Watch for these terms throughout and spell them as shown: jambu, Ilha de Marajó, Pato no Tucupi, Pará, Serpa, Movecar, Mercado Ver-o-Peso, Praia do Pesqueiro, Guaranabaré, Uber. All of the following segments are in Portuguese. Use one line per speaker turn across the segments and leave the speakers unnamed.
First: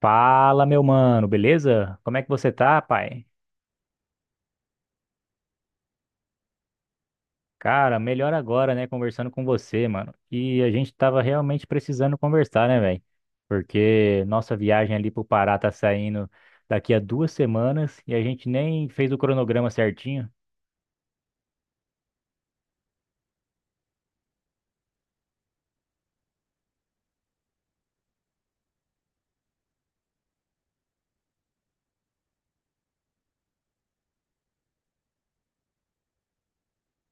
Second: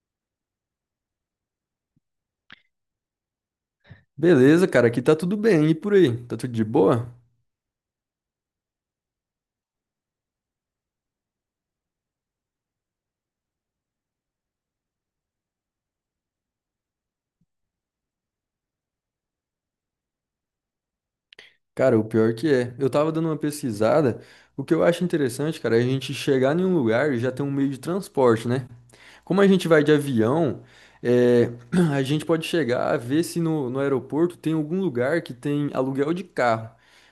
Fala, meu mano, beleza? Como é que você tá, pai?
Beleza, cara, aqui tá tudo bem. E por aí? Tá tudo de boa?
Cara, melhor agora, né, conversando com você, mano. E a gente tava realmente precisando conversar, né, velho? Porque nossa viagem ali pro Pará tá saindo daqui a 2 semanas e a gente nem fez o cronograma certinho.
Cara, o pior que é. Eu tava dando uma pesquisada. O que eu acho interessante, cara, é a gente chegar em um lugar e já ter um meio de transporte, né? Como a gente vai de avião, é, a gente pode chegar a ver se no aeroporto tem algum lugar que tem aluguel de carro.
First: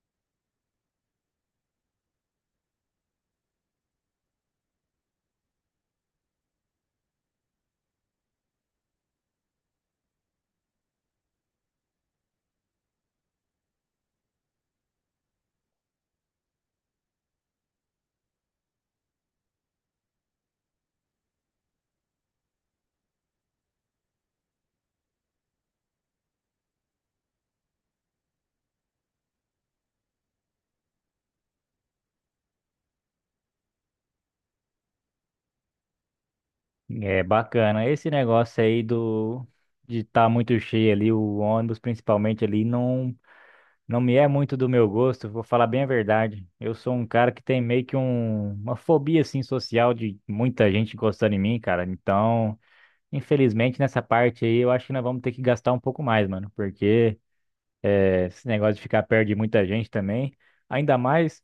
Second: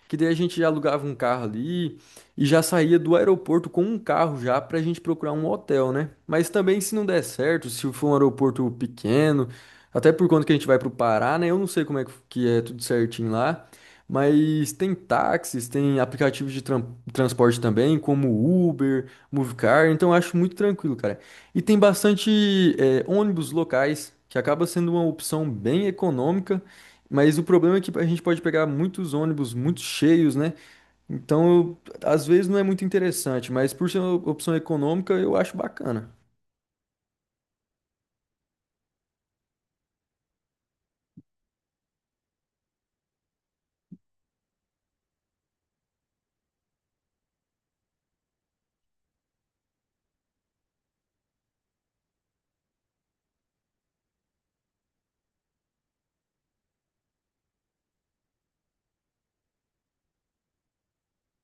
Que daí a gente já alugava um carro ali e já saía do aeroporto com um carro já pra gente procurar um hotel, né? Mas também se não der certo, se for um aeroporto pequeno, até por conta que a gente vai pro Pará, né? Eu não sei como é que é tudo certinho lá. Mas tem táxis, tem aplicativos de transporte também, como Uber, Movecar, então eu acho muito tranquilo, cara. E tem bastante ônibus locais, que acaba sendo uma opção bem econômica, mas o problema é que a gente pode pegar muitos ônibus muito cheios, né? Então, às vezes não é muito interessante, mas por ser uma opção econômica, eu acho bacana.
É bacana. Esse negócio aí do de estar muito cheio ali, o ônibus principalmente ali, não. Não me é muito do meu gosto, vou falar bem a verdade. Eu sou um cara que tem meio que uma fobia assim social de muita gente gostando de mim, cara. Então, infelizmente nessa parte aí, eu acho que nós vamos ter que gastar um pouco mais, mano, porque esse negócio de ficar perto de muita gente também, ainda mais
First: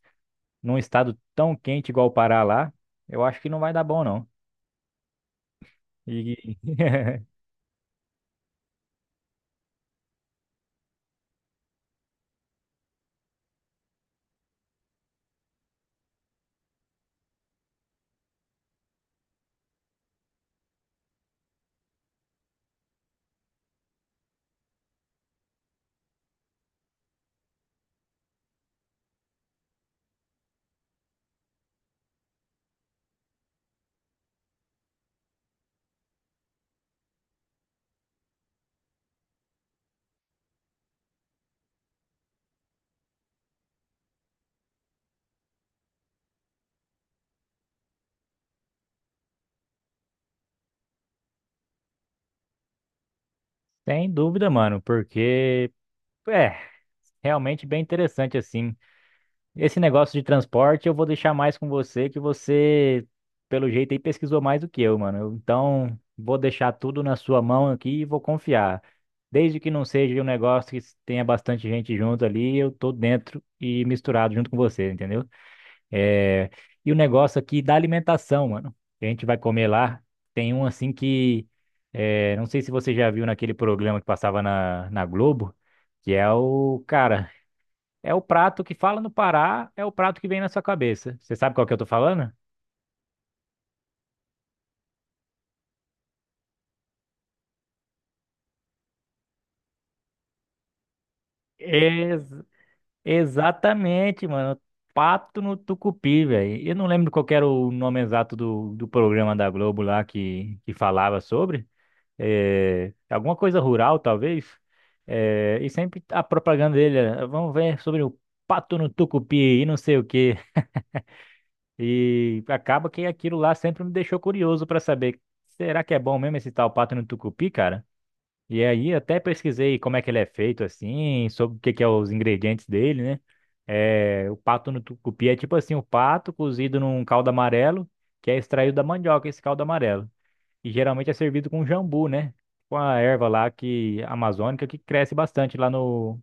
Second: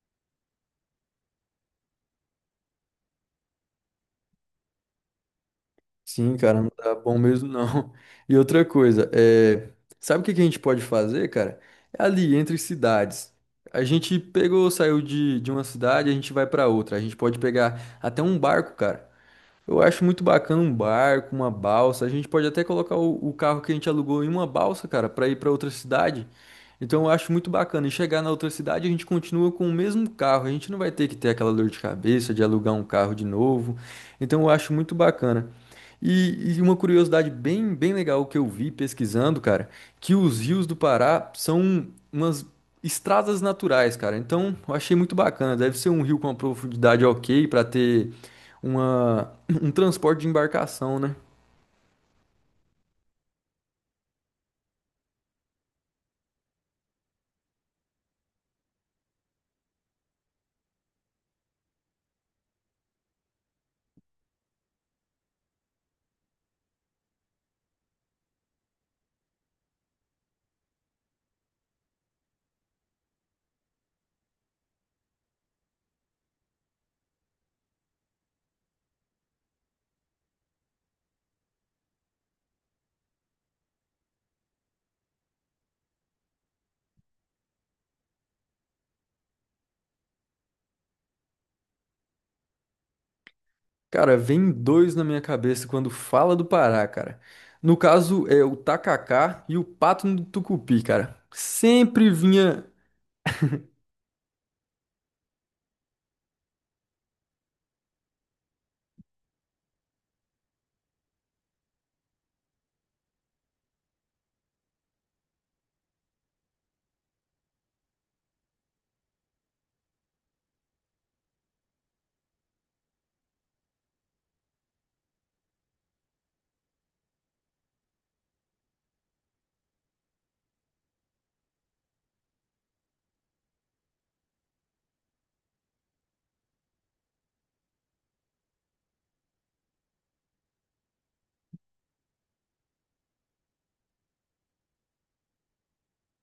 num estado tão quente igual o Pará lá, eu acho que não vai dar bom não.
Sim,
E
cara, não tá bom mesmo não. E outra coisa, sabe o que que a gente pode fazer, cara? É ali entre cidades. A gente pegou, saiu de uma cidade, a gente vai pra outra. A gente pode pegar até um barco, cara. Eu acho muito bacana um barco, uma balsa. A gente pode até colocar o carro que a gente alugou em uma balsa, cara, pra ir pra outra cidade. Então eu acho muito bacana. E chegar na outra cidade, a gente continua com o mesmo carro. A gente não vai ter que ter aquela dor de cabeça de alugar um carro de novo. Então eu acho muito bacana. E, uma curiosidade bem, bem legal que eu vi pesquisando, cara, que os rios do Pará são umas estradas naturais, cara. Então eu achei muito bacana. Deve ser um rio com uma profundidade ok para ter uma, um transporte de embarcação, né?
sem dúvida, mano, porque é realmente bem interessante assim. Esse negócio de transporte eu vou deixar mais com você, que você, pelo jeito aí, pesquisou mais do que eu, mano. Então, vou deixar tudo na sua mão aqui e vou confiar. Desde que não seja um negócio que tenha bastante gente junto ali, eu tô dentro e misturado junto com você, entendeu? É... E o negócio aqui da alimentação, mano, que a gente vai comer lá. Tem um assim que. Não sei se você já viu naquele programa que passava na Globo, que é o cara. É o prato que fala no Pará, é o prato que vem na sua cabeça. Você sabe qual que eu tô falando?
Cara, vem dois na minha cabeça quando fala do Pará, cara. No caso, é o tacacá e o pato no tucupi, cara. Sempre
Ex-
vinha.
exatamente, mano. Pato no Tucupi, velho. Eu não lembro qual que era o nome exato do programa da Globo lá que falava sobre. É, alguma coisa rural, talvez. É, e sempre a propaganda dele era, vamos ver sobre o pato no Tucupi e não sei o quê. E acaba que aquilo lá sempre me deixou curioso pra saber, será que é bom mesmo esse tal pato no Tucupi, cara? E aí até pesquisei como é que ele é feito assim, sobre o que que é os ingredientes dele, né? É, o pato no tucupi é tipo assim, o pato cozido num caldo amarelo, que é extraído da mandioca, esse caldo amarelo. E geralmente é servido com jambu, né? Com a erva lá que amazônica que cresce bastante lá no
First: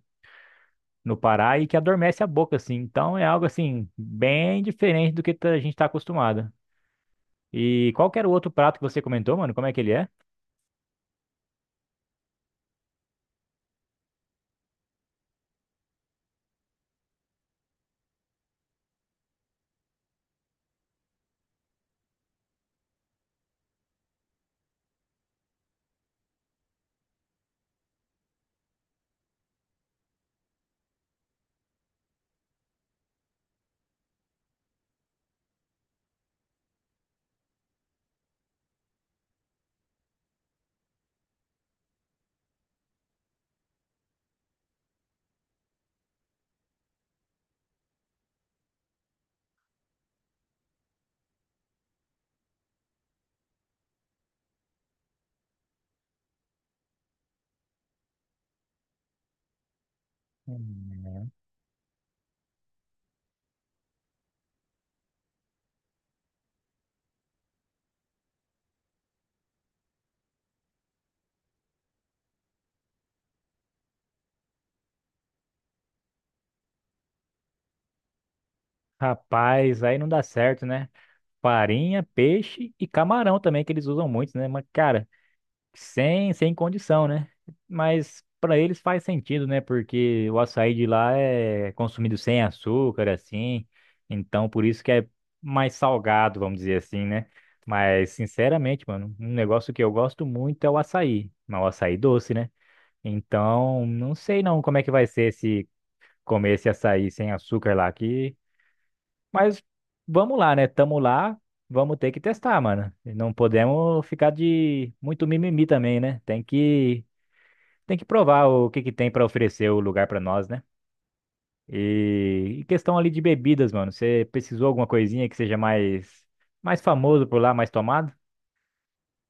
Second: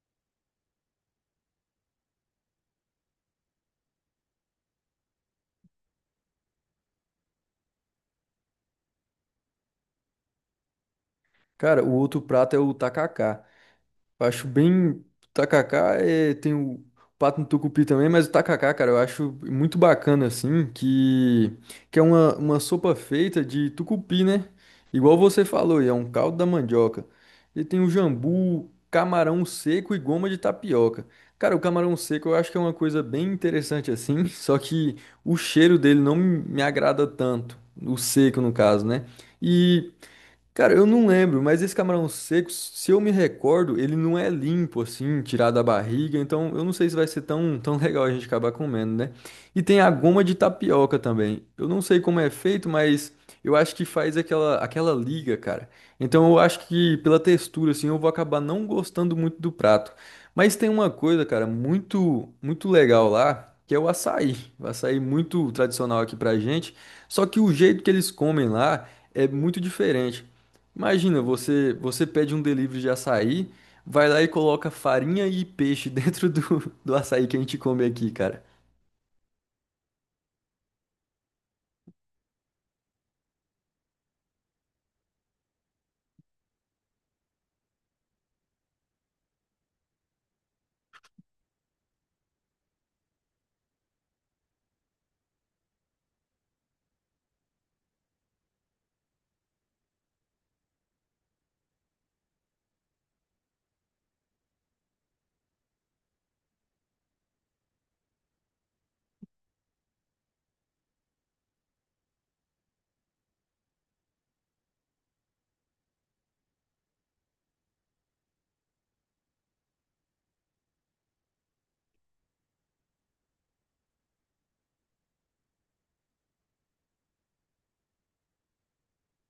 no Pará e que adormece a boca assim. Então é algo assim bem diferente do que tá, a gente está acostumado. E qual que era o outro prato que você comentou, mano? Como é que ele é?
Cara, o outro prato é o tacacá. Acho bem. Tacacá tem o pato no tucupi também, mas o tacacá, cara, eu acho muito bacana, assim, que é uma sopa feita de tucupi, né? Igual você falou, e é um caldo da mandioca. E tem o jambu, camarão seco e goma de tapioca. Cara, o camarão seco eu acho que é uma coisa bem interessante, assim, só que o cheiro dele não me agrada tanto. O seco, no caso, né? E. Cara, eu não lembro, mas esse camarão seco, se eu me recordo, ele não é limpo assim, tirado da barriga, então eu não sei se vai ser tão, tão legal a gente acabar comendo, né? E tem a goma de tapioca também. Eu não sei como é feito, mas eu acho que faz aquela liga, cara. Então eu acho que pela textura assim, eu vou acabar não gostando muito do prato. Mas tem uma coisa,
Hum.
cara, muito muito legal lá, que é o açaí. O açaí muito tradicional aqui pra gente, só que o jeito que eles comem lá é muito diferente. Imagina, você pede um delivery de açaí, vai lá e coloca farinha e peixe dentro do açaí que a gente come aqui, cara.
Rapaz, aí não dá certo, né? Farinha, peixe e camarão também, que eles usam muito, né? Mas, cara, sem condição, né? Mas para eles faz sentido, né? Porque o açaí de lá é consumido sem açúcar, assim. Então, por isso que é mais salgado, vamos dizer assim, né? Mas, sinceramente, mano, um negócio que eu gosto muito é o açaí. Mas o açaí doce, né? Então, não sei não como é que vai ser se comer esse açaí sem açúcar lá, que mas vamos lá, né? Tamo lá, vamos ter que testar, mano. E não podemos ficar de muito mimimi também, né? Tem que provar o que que tem pra oferecer o lugar pra nós, né? E questão ali de bebidas, mano. Você precisou alguma coisinha que seja mais famoso por lá, mais tomado?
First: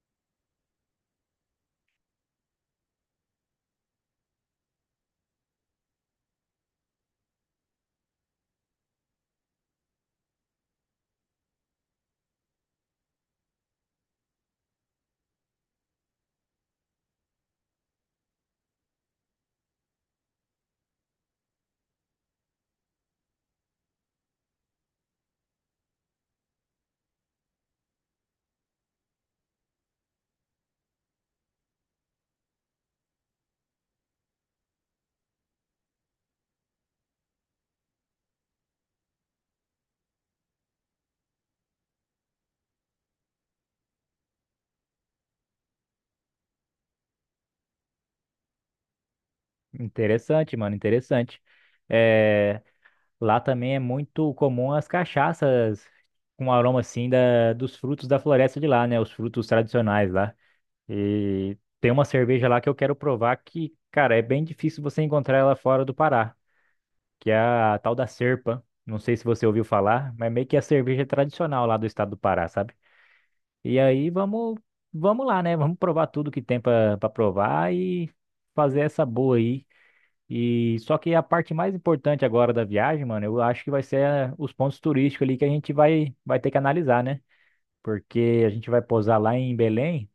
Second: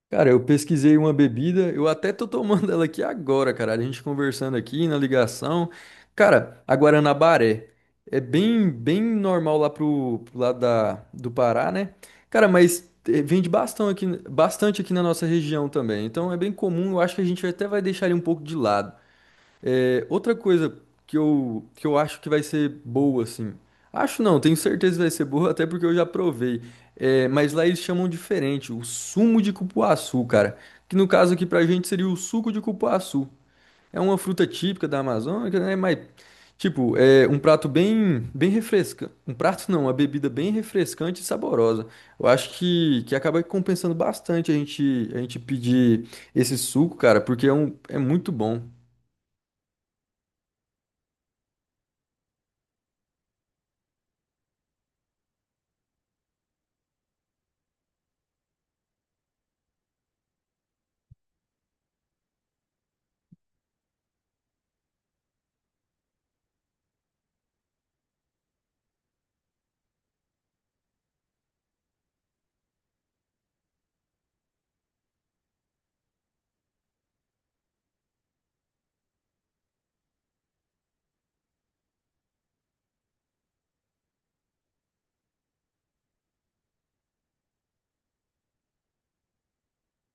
Cara, eu pesquisei uma bebida, eu até tô tomando ela aqui agora, cara. A gente conversando aqui na ligação. Cara, a Guaranabaré é bem, bem normal lá pro lado do Pará, né? Cara, mas vende bastante aqui na nossa região também. Então é bem comum, eu acho que a gente até vai deixar ele um pouco de lado. É, outra coisa que eu acho que vai ser boa, assim. Acho não, tenho certeza que vai ser boa, até porque eu já provei. É, mas lá eles chamam diferente, o sumo de cupuaçu, cara. Que no caso aqui pra gente seria o suco de cupuaçu. É uma fruta típica da Amazônia, né? Mas, tipo, é um prato bem, bem refrescante. Um prato não, uma bebida bem refrescante e saborosa. Eu acho que acaba compensando bastante a gente pedir esse suco, cara, porque é muito bom.
Interessante, mano, interessante. É, lá também é muito comum as cachaças com aroma assim da, dos frutos da floresta de lá, né? Os frutos tradicionais lá. E tem uma cerveja lá que eu quero provar que, cara, é bem difícil você encontrar ela fora do Pará, que é a tal da Serpa. Não sei se você ouviu falar, mas meio que é a cerveja tradicional lá do estado do Pará, sabe? E aí vamos lá, né? Vamos provar tudo que tem pra provar e fazer essa boa aí. E só que a parte mais importante agora da viagem, mano, eu acho que vai ser os pontos turísticos ali que a gente vai ter que analisar, né? Porque a gente vai pousar lá em Belém.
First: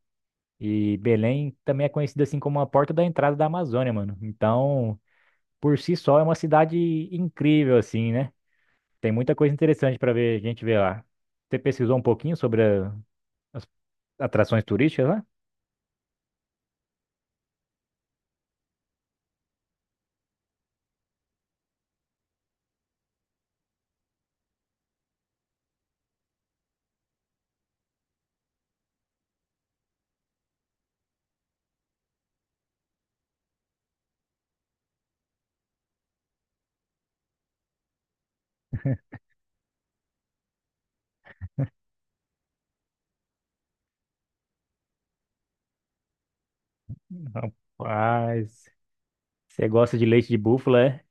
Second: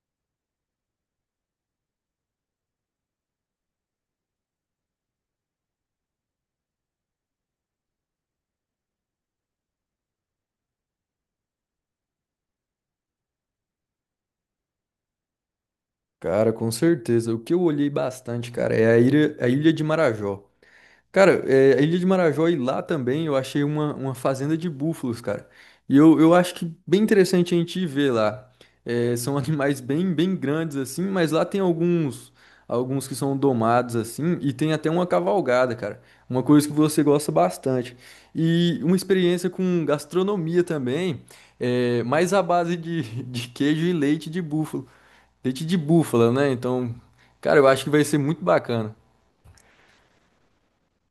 E Belém também é conhecida assim como a porta da entrada da Amazônia, mano. Então, por si só, é uma cidade incrível, assim, né? Tem muita coisa interessante para ver, a gente ver lá. Você pesquisou um pouquinho sobre as atrações turísticas lá?
Cara, com certeza. O que eu olhei bastante, cara, é a a Ilha de Marajó. Cara, a Ilha de Marajó e lá também eu achei uma fazenda de búfalos, cara. E eu acho que bem interessante a gente ir ver lá. É, são animais bem, bem grandes assim, mas lá tem alguns que são domados assim e tem até uma cavalgada, cara. Uma coisa que você gosta bastante. E uma experiência com gastronomia também, mais à base de queijo e leite de búfalo. Leite de búfala, né? Então, cara, eu acho que vai ser muito
Rapaz,
bacana.
você gosta de leite de búfala, é?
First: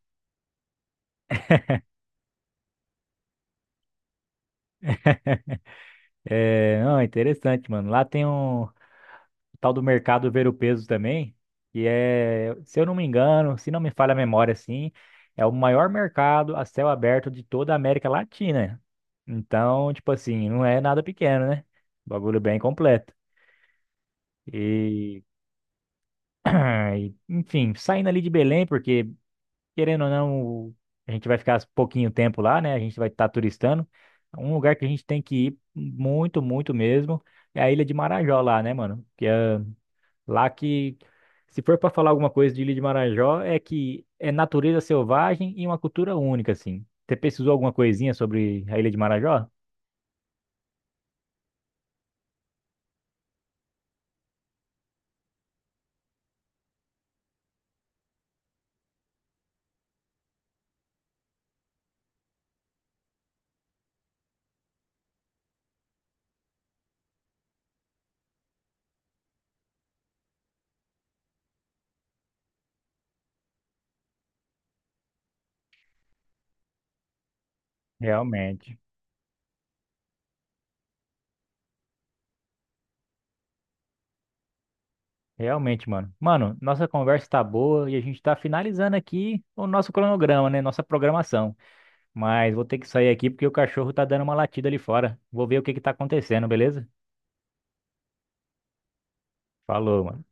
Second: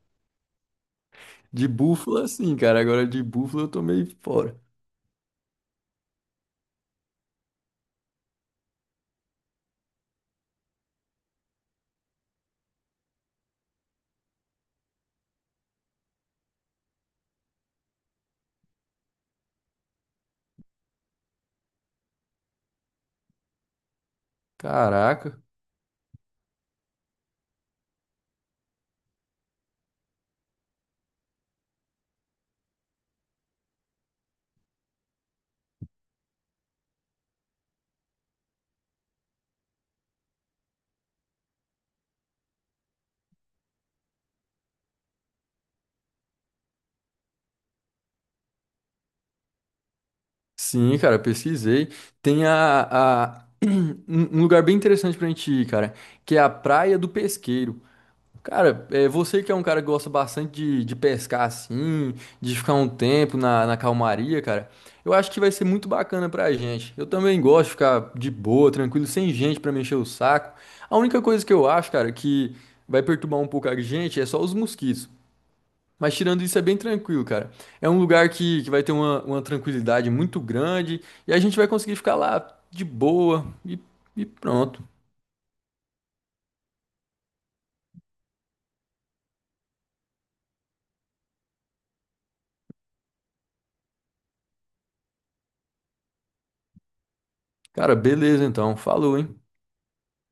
De búfala, sim, cara. Agora de búfala eu tô meio fora.
É, não, é interessante, mano. Lá tem um, tal do mercado ver o peso também, que é, se eu não me engano, se não me falha a memória assim, é o maior mercado a céu aberto de toda a América Latina. Então, tipo assim, não é nada pequeno, né? Bagulho bem completo. E,
Caraca.
ah, e, enfim, saindo ali de Belém, porque querendo ou não, a gente vai ficar pouquinho tempo lá, né? A gente vai estar turistando. Um lugar que a gente tem que ir muito, muito mesmo é a Ilha de Marajó lá, né, mano? Que é lá que, se for para falar alguma coisa de Ilha de Marajó, é que é natureza selvagem e uma cultura única, assim. Você pesquisou alguma coisinha sobre a Ilha de Marajó?
Sim, cara, pesquisei. Tem a- um lugar bem interessante pra gente ir, cara, que é a Praia do Pesqueiro. Cara, é, você que é um cara que gosta bastante de pescar assim, de ficar um tempo na calmaria, cara, eu acho que vai ser muito bacana pra gente. Eu também gosto de ficar de boa, tranquilo, sem gente pra mexer o saco. A única coisa que eu acho, cara, que vai perturbar um pouco a gente é só os mosquitos. Mas tirando isso, é bem tranquilo, cara. É um lugar que
Realmente.
vai ter uma tranquilidade muito grande e a gente vai conseguir ficar lá de boa e pronto.
Realmente, mano. Mano, nossa conversa tá boa e a gente tá finalizando aqui o nosso cronograma, né? Nossa programação. Mas vou ter que sair aqui porque o cachorro tá dando uma latida ali fora. Vou ver o que que tá acontecendo, beleza?
Cara, beleza então. Falou, hein?
Falou, mano.